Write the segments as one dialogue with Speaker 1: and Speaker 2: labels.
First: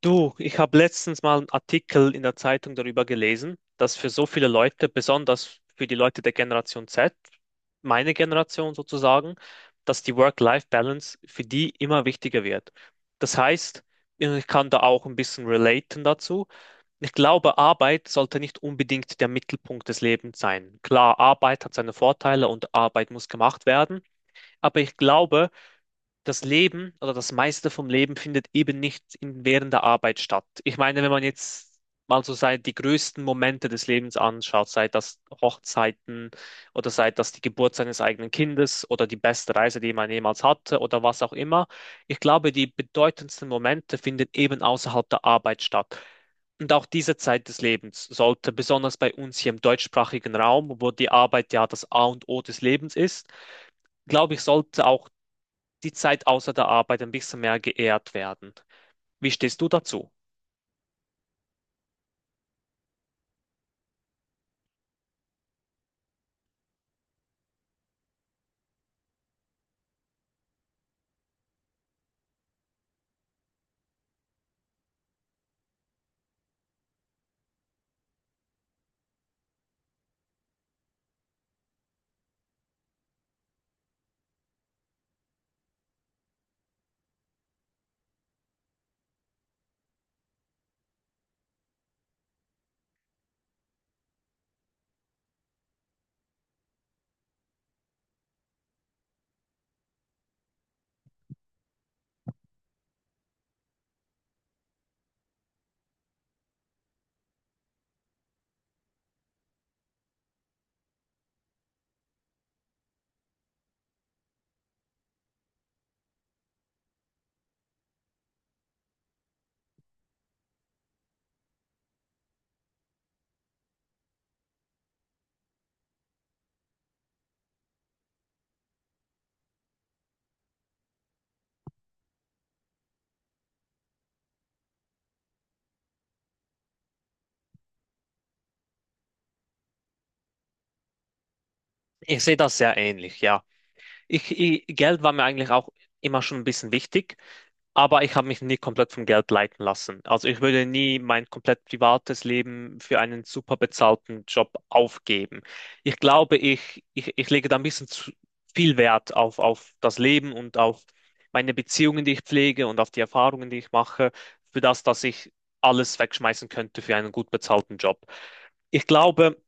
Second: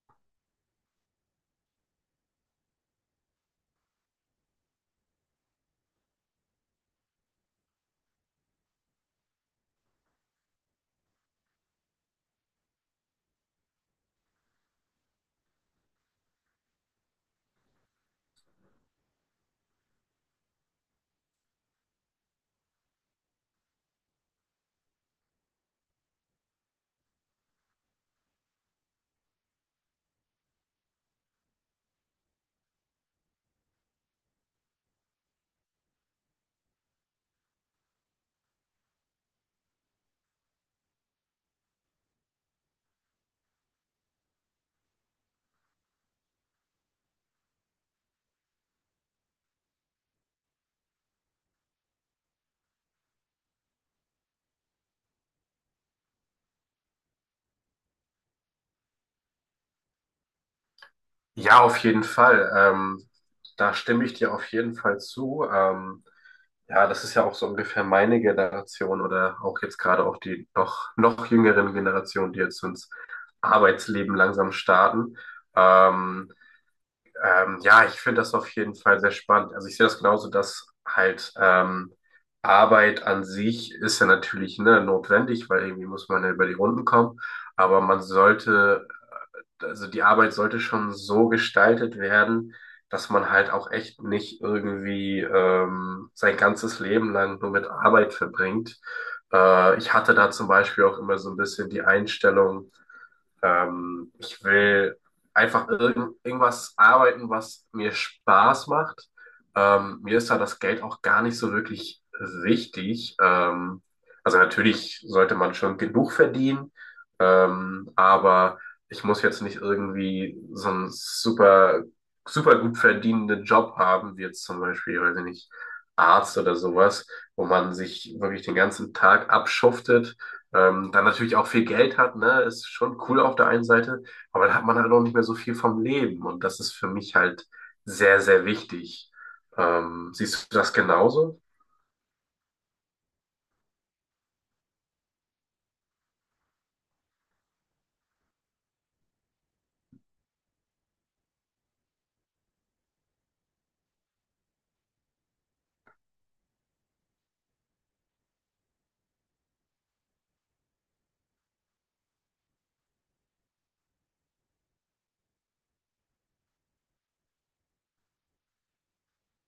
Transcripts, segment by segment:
Speaker 1: Du, ich habe letztens mal einen Artikel in der Zeitung darüber gelesen, dass für so viele Leute, besonders für die Leute der Generation Z, meine Generation sozusagen, dass die Work-Life-Balance für die immer wichtiger wird. Das heißt, ich kann da auch ein bisschen relaten dazu. Ich glaube, Arbeit sollte nicht unbedingt der Mittelpunkt des Lebens sein. Klar, Arbeit hat seine Vorteile und Arbeit muss gemacht werden, aber ich glaube, das Leben oder das meiste vom Leben findet eben nicht in, während der Arbeit statt. Ich meine, wenn man jetzt mal so sei, die größten Momente des Lebens anschaut, sei das Hochzeiten oder sei das die Geburt seines eigenen Kindes oder die beste Reise, die man jemals hatte oder was auch immer. Ich glaube, die bedeutendsten Momente finden eben außerhalb der Arbeit statt. Und auch diese Zeit des Lebens sollte besonders bei uns hier im deutschsprachigen Raum, wo die Arbeit ja das A und O des Lebens ist, glaube ich, sollte auch die Zeit außer der Arbeit ein bisschen mehr geehrt werden. Wie stehst du dazu?
Speaker 2: Ja, auf jeden Fall. Da stimme ich dir auf jeden Fall zu. Ja, das ist ja auch so ungefähr meine Generation oder auch jetzt gerade auch die noch jüngeren Generationen, die jetzt ins Arbeitsleben langsam starten. Ähm, ja, ich finde das auf jeden Fall sehr spannend. Also ich sehe das genauso, dass halt Arbeit an sich ist ja natürlich, ne, notwendig, weil irgendwie muss man ja über die Runden kommen. Aber man sollte Also die Arbeit sollte schon so gestaltet werden, dass man halt auch echt nicht irgendwie sein ganzes Leben lang nur mit Arbeit verbringt. Ich hatte da zum Beispiel auch immer so ein bisschen die Einstellung, ich will einfach irgendwas arbeiten, was mir Spaß macht. Mir ist da das Geld auch gar nicht so wirklich wichtig. Also natürlich sollte man schon genug verdienen, aber ich muss jetzt nicht irgendwie so einen super gut verdienenden Job haben, wie jetzt zum Beispiel, weiß ich nicht, Arzt oder sowas, wo man sich wirklich den ganzen Tag abschuftet, dann natürlich auch viel Geld hat, ne, ist schon cool auf der einen Seite, aber dann hat man halt auch nicht mehr so viel vom Leben, und das ist für mich halt sehr, sehr wichtig. Siehst du das genauso?
Speaker 1: Ich sehe das sehr ähnlich, ja. Ich, Geld war mir eigentlich auch immer schon ein bisschen wichtig, aber ich habe mich nie komplett vom Geld leiten lassen. Also ich würde nie mein komplett privates Leben für einen super bezahlten Job aufgeben. Ich glaube, ich lege da ein bisschen zu viel Wert auf das Leben und auf meine Beziehungen, die ich pflege und auf die Erfahrungen, die ich mache, für das, dass ich alles wegschmeißen könnte für einen gut bezahlten Job. Ich glaube,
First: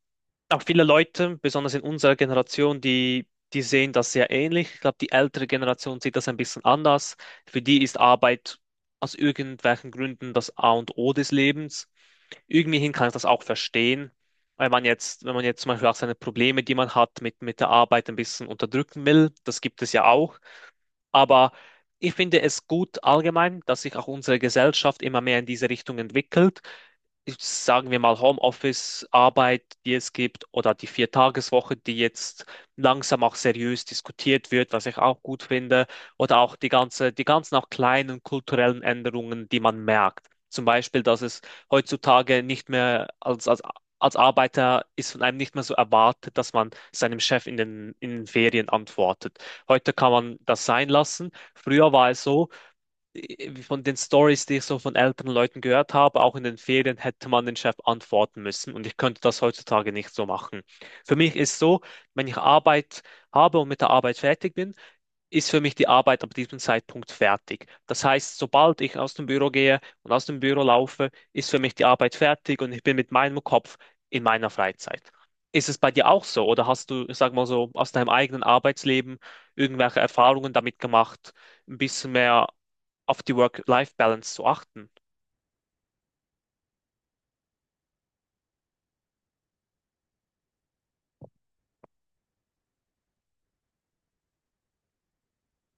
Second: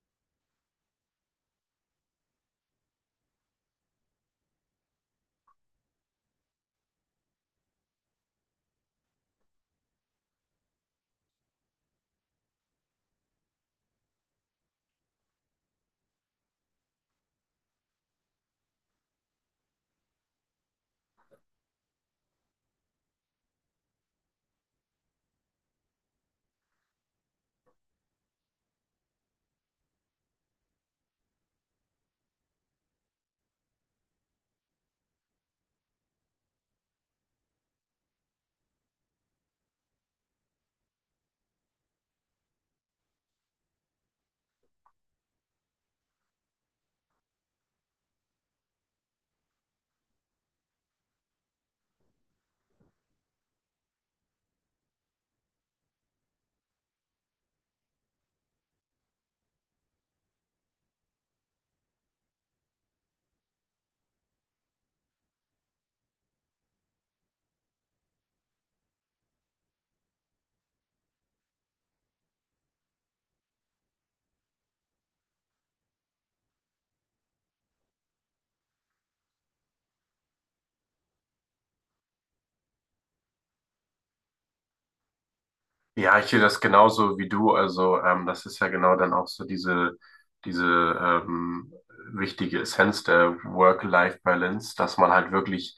Speaker 1: auch viele Leute, besonders in unserer Generation, die sehen das sehr ähnlich. Ich glaube, die ältere Generation sieht das ein bisschen anders. Für die ist Arbeit aus irgendwelchen Gründen das A und O des Lebens. Irgendwie hin kann ich das auch verstehen, weil man jetzt, wenn man jetzt zum Beispiel auch seine Probleme, die man hat, mit der Arbeit ein bisschen unterdrücken will, das gibt es ja auch. Aber ich finde es gut allgemein, dass sich auch unsere Gesellschaft immer mehr in diese Richtung entwickelt. Ich- Sagen wir mal Homeoffice-Arbeit, die es gibt, oder die Viertageswoche, die jetzt langsam auch seriös diskutiert wird, was ich auch gut finde, oder auch die ganze, die ganzen auch kleinen kulturellen Änderungen, die man merkt. Zum Beispiel, dass es heutzutage nicht mehr als Arbeiter ist von einem nicht mehr so erwartet, dass man seinem Chef in den Ferien antwortet. Heute kann man das sein lassen. Früher war es so, von den Stories, die ich so von älteren Leuten gehört habe, auch in den Ferien hätte man den Chef antworten müssen und ich könnte das heutzutage nicht so machen. Für mich ist so, wenn ich Arbeit habe und mit der Arbeit fertig bin, ist für mich die Arbeit ab diesem Zeitpunkt fertig. Das heißt, sobald ich aus dem Büro gehe und aus dem Büro laufe, ist für mich die Arbeit fertig und ich bin mit meinem Kopf in meiner Freizeit. Ist es bei dir auch so oder hast du, sag mal so, aus deinem eigenen Arbeitsleben irgendwelche Erfahrungen damit gemacht, ein bisschen mehr auf die Work-Life-Balance zu achten?
Speaker 2: Ja, ich sehe das genauso wie du. Also, das ist ja genau dann auch so diese ähm, wichtige Essenz der Work-Life-Balance, dass man halt wirklich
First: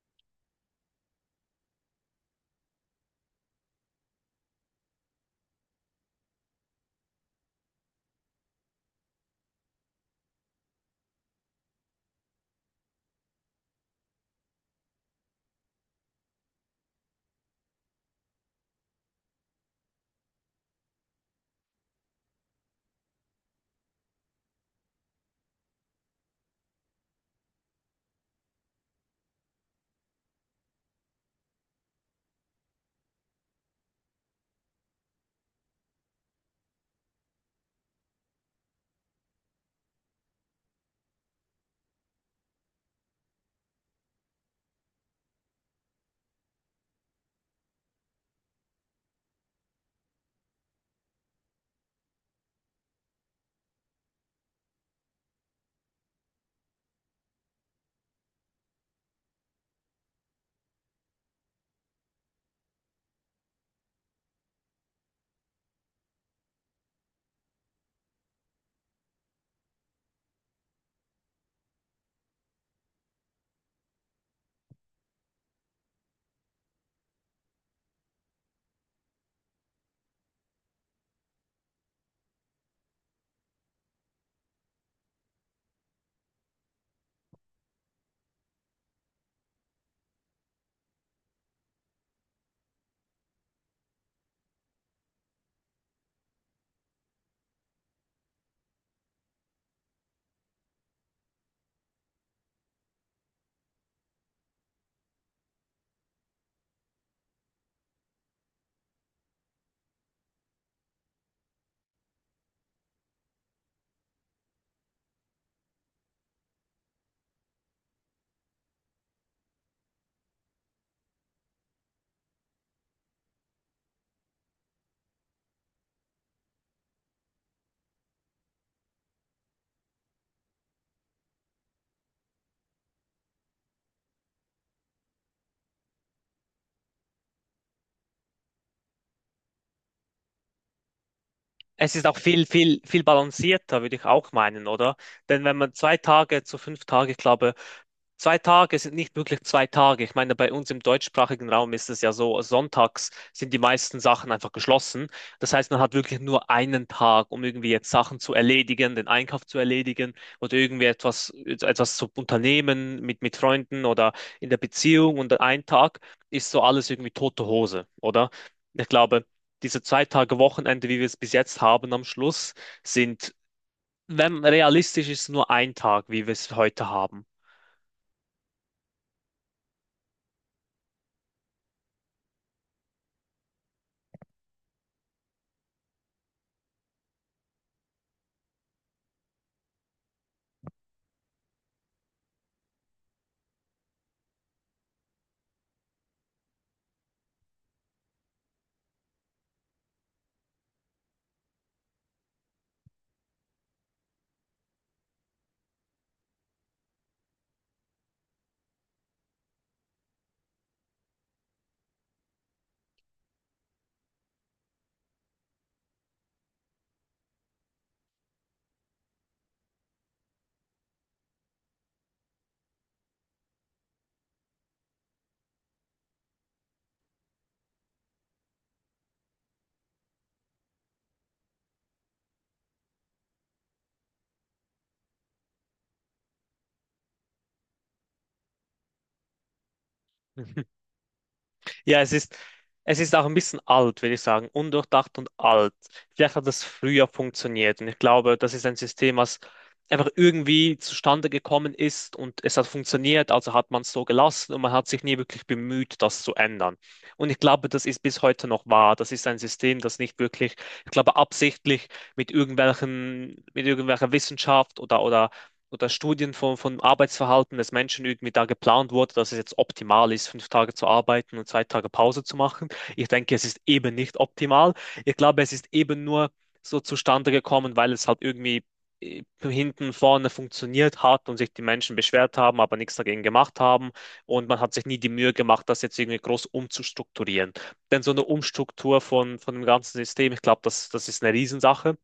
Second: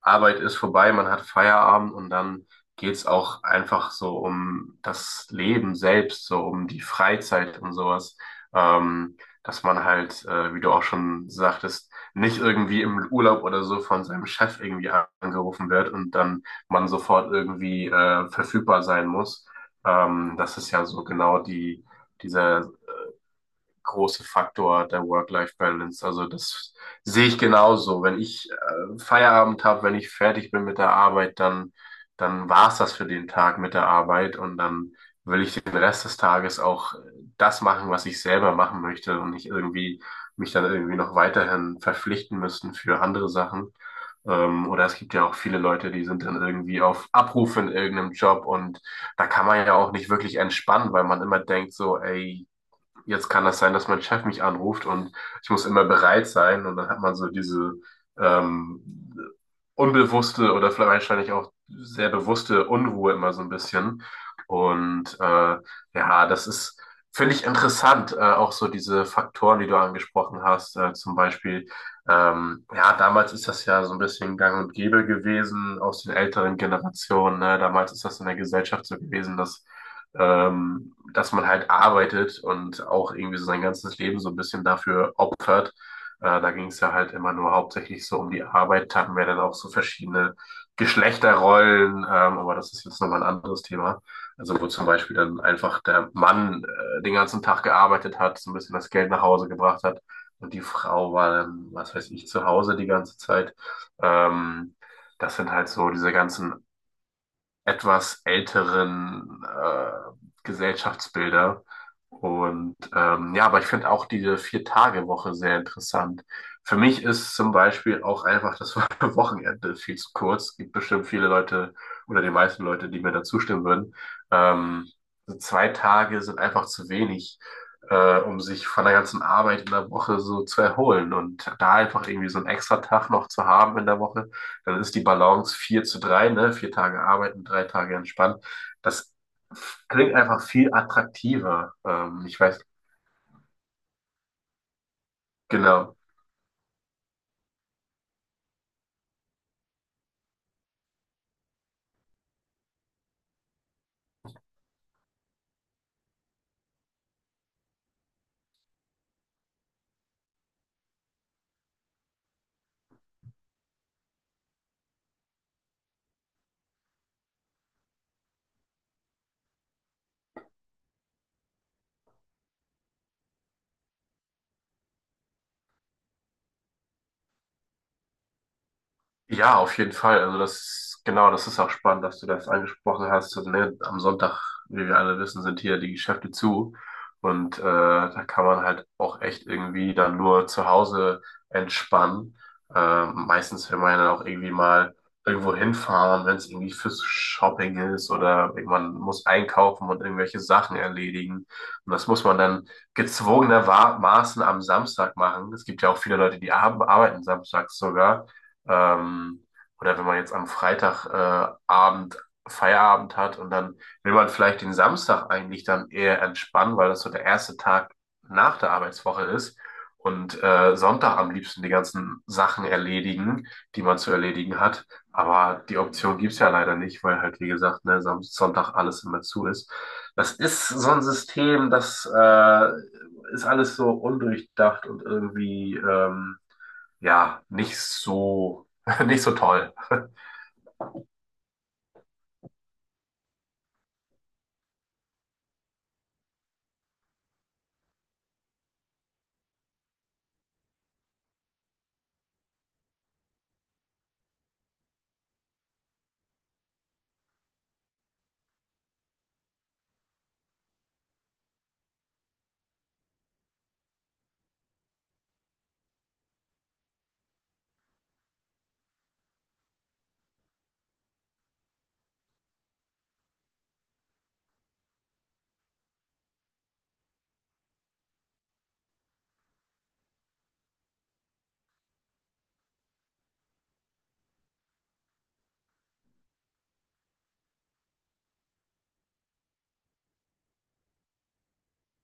Speaker 2: Arbeit ist vorbei, man hat Feierabend, und dann geht's auch einfach so um das Leben selbst, so um die Freizeit und sowas. Ähm, Dass man halt, wie du auch schon sagtest, nicht irgendwie im Urlaub oder so von seinem Chef irgendwie angerufen wird und dann man sofort irgendwie verfügbar sein muss. Das ist ja so genau dieser große Faktor der Work-Life-Balance. Also das sehe ich genauso. Wenn ich Feierabend habe, wenn ich fertig bin mit der Arbeit, dann war's das für den Tag mit der Arbeit, und dann will ich den Rest des Tages auch das machen, was ich selber machen möchte, und nicht irgendwie mich dann irgendwie noch weiterhin verpflichten müssen für andere Sachen. Oder es gibt ja auch viele Leute, die sind dann irgendwie auf Abruf in irgendeinem Job, und da kann man ja auch nicht wirklich entspannen, weil man immer denkt so, ey, jetzt kann das sein, dass mein Chef mich anruft, und ich muss immer bereit sein, und dann hat man so diese ähm, unbewusste oder vielleicht wahrscheinlich auch sehr bewusste Unruhe immer so ein bisschen. Und ja, finde ich interessant, auch so diese Faktoren, die du angesprochen hast, zum Beispiel, ja, damals ist das ja so ein bisschen gang und gäbe gewesen aus den älteren Generationen, ne? Damals ist das in der Gesellschaft so gewesen, dass man halt arbeitet und auch irgendwie so sein ganzes Leben so ein bisschen dafür opfert. Da ging es ja halt immer nur hauptsächlich so um die Arbeit, hatten wir dann auch so verschiedene Geschlechterrollen, aber das ist jetzt nochmal ein anderes Thema. Also wo zum Beispiel dann einfach der Mann den ganzen Tag gearbeitet hat, so ein bisschen das Geld nach Hause gebracht hat, und die Frau war dann, was weiß ich, zu Hause die ganze Zeit. Ähm, Das sind halt so diese ganzen etwas älteren Gesellschaftsbilder. Und ja, aber ich finde auch diese Vier-Tage-Woche sehr interessant. Für mich ist zum Beispiel auch einfach das Wochenende viel zu kurz. Es gibt bestimmt viele Leute oder die meisten Leute, die mir da zustimmen würden. Ähm, so 2 Tage sind einfach zu wenig, um sich von der ganzen Arbeit in der Woche so zu erholen. Und da einfach irgendwie so einen extra Tag noch zu haben in der Woche, dann ist die Balance 4:3, ne? 4 Tage arbeiten, 3 Tage entspannen. Das klingt einfach viel attraktiver.
Speaker 1: Es ist auch viel, viel, viel balancierter, würde ich auch meinen, oder? Denn wenn man zwei
Speaker 2: Genau.
Speaker 1: Tage zu 5 Tage glaube 2 Tage sind nicht wirklich 2 Tage. Ich meine, bei uns im deutschsprachigen Raum ist es ja so, sonntags sind die meisten Sachen einfach geschlossen. Das heißt, man hat wirklich nur einen Tag, um irgendwie jetzt Sachen zu erledigen, den Einkauf zu erledigen oder irgendwie etwas zu unternehmen mit Freunden oder in der Beziehung. Und ein Tag ist so alles irgendwie tote Hose, oder? Ich glaube, diese 2 Tage Wochenende, wie wir es bis jetzt haben am Schluss, sind, wenn realistisch ist, nur ein Tag, wie wir es heute haben.
Speaker 2: Ja, auf jeden Fall. Also das, genau, das ist auch spannend, dass du das angesprochen hast. Also, ne, am Sonntag, wie wir alle wissen, sind hier die Geschäfte zu. Und da kann man halt auch echt irgendwie dann nur zu Hause entspannen. Meistens will man ja dann auch irgendwie mal irgendwo hinfahren, wenn es irgendwie fürs Shopping ist, oder man muss einkaufen und irgendwelche Sachen erledigen. Und das muss man dann gezwungenermaßen am Samstag machen. Es gibt ja auch viele Leute, die arbeiten samstags sogar. Ähm, oder wenn man jetzt am Freitagabend Abend Feierabend hat und dann will man vielleicht den Samstag eigentlich dann eher entspannen, weil das so der erste Tag nach der Arbeitswoche ist, und Sonntag am liebsten die ganzen Sachen erledigen, die man zu erledigen hat. Aber die Option gibt's ja leider nicht, weil halt, wie gesagt, ne, Sonntag alles immer zu ist. Das ist so ein System, das ist alles so undurchdacht und irgendwie ja, nicht so, nicht so toll.
Speaker 1: Ja, es ist auch ein bisschen alt, würde ich sagen. Undurchdacht und alt. Vielleicht hat das früher funktioniert. Und ich glaube, das ist ein System, was einfach irgendwie zustande gekommen ist und es hat funktioniert, also hat man es so gelassen und man hat sich nie wirklich bemüht, das zu ändern. Und ich glaube, das ist bis heute noch wahr. Das ist ein System, das nicht wirklich, ich glaube, absichtlich mit irgendwelchen, mit irgendwelcher Wissenschaft oder, oder Studien von Arbeitsverhalten des Menschen irgendwie da geplant wurde, dass es jetzt optimal ist, 5 Tage zu arbeiten und 2 Tage Pause zu machen. Ich denke, es ist eben nicht optimal. Ich glaube, es ist eben nur so zustande gekommen, weil es halt irgendwie hinten vorne funktioniert hat und sich die Menschen beschwert haben, aber nichts dagegen gemacht haben. Und man hat sich nie die Mühe gemacht, das jetzt irgendwie groß umzustrukturieren. Denn so eine Umstruktur von dem ganzen System, ich glaube, das ist eine Riesensache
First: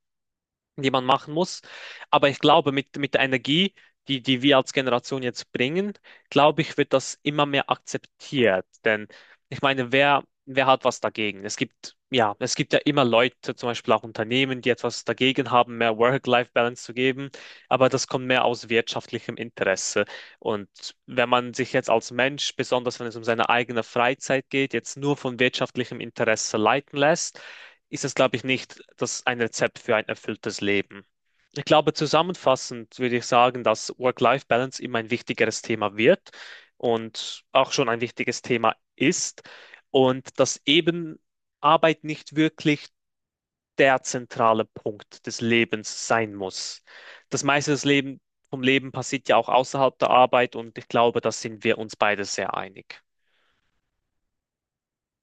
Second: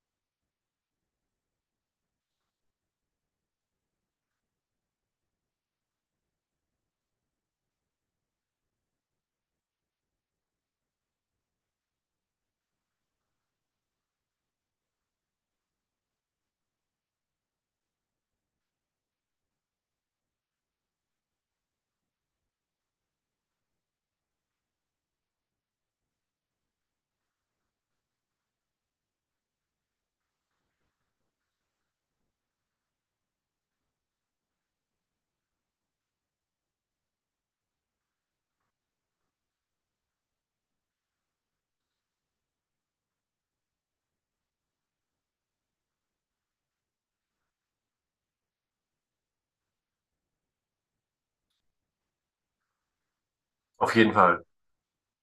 Speaker 1: die man machen muss. Aber ich glaube, mit der Energie, die wir als Generation jetzt bringen, glaube ich, wird das immer mehr akzeptiert. Denn ich meine, wer hat was dagegen? Es gibt ja immer Leute, zum Beispiel auch Unternehmen, die etwas dagegen haben, mehr Work-Life-Balance zu geben. Aber das kommt mehr aus wirtschaftlichem Interesse. Und wenn man sich jetzt als Mensch, besonders wenn es um seine eigene Freizeit geht, jetzt nur von wirtschaftlichem Interesse leiten lässt, ist es, glaube ich, nicht das ein Rezept für ein erfülltes Leben. Ich glaube, zusammenfassend würde ich sagen, dass Work-Life-Balance immer ein wichtigeres Thema wird und auch schon ein wichtiges Thema ist und dass eben Arbeit nicht wirklich der zentrale Punkt des Lebens sein muss. Das meiste des Leben, vom Leben passiert ja auch außerhalb der Arbeit und ich glaube, da sind wir uns beide sehr einig.
Speaker 2: Auf jeden Fall.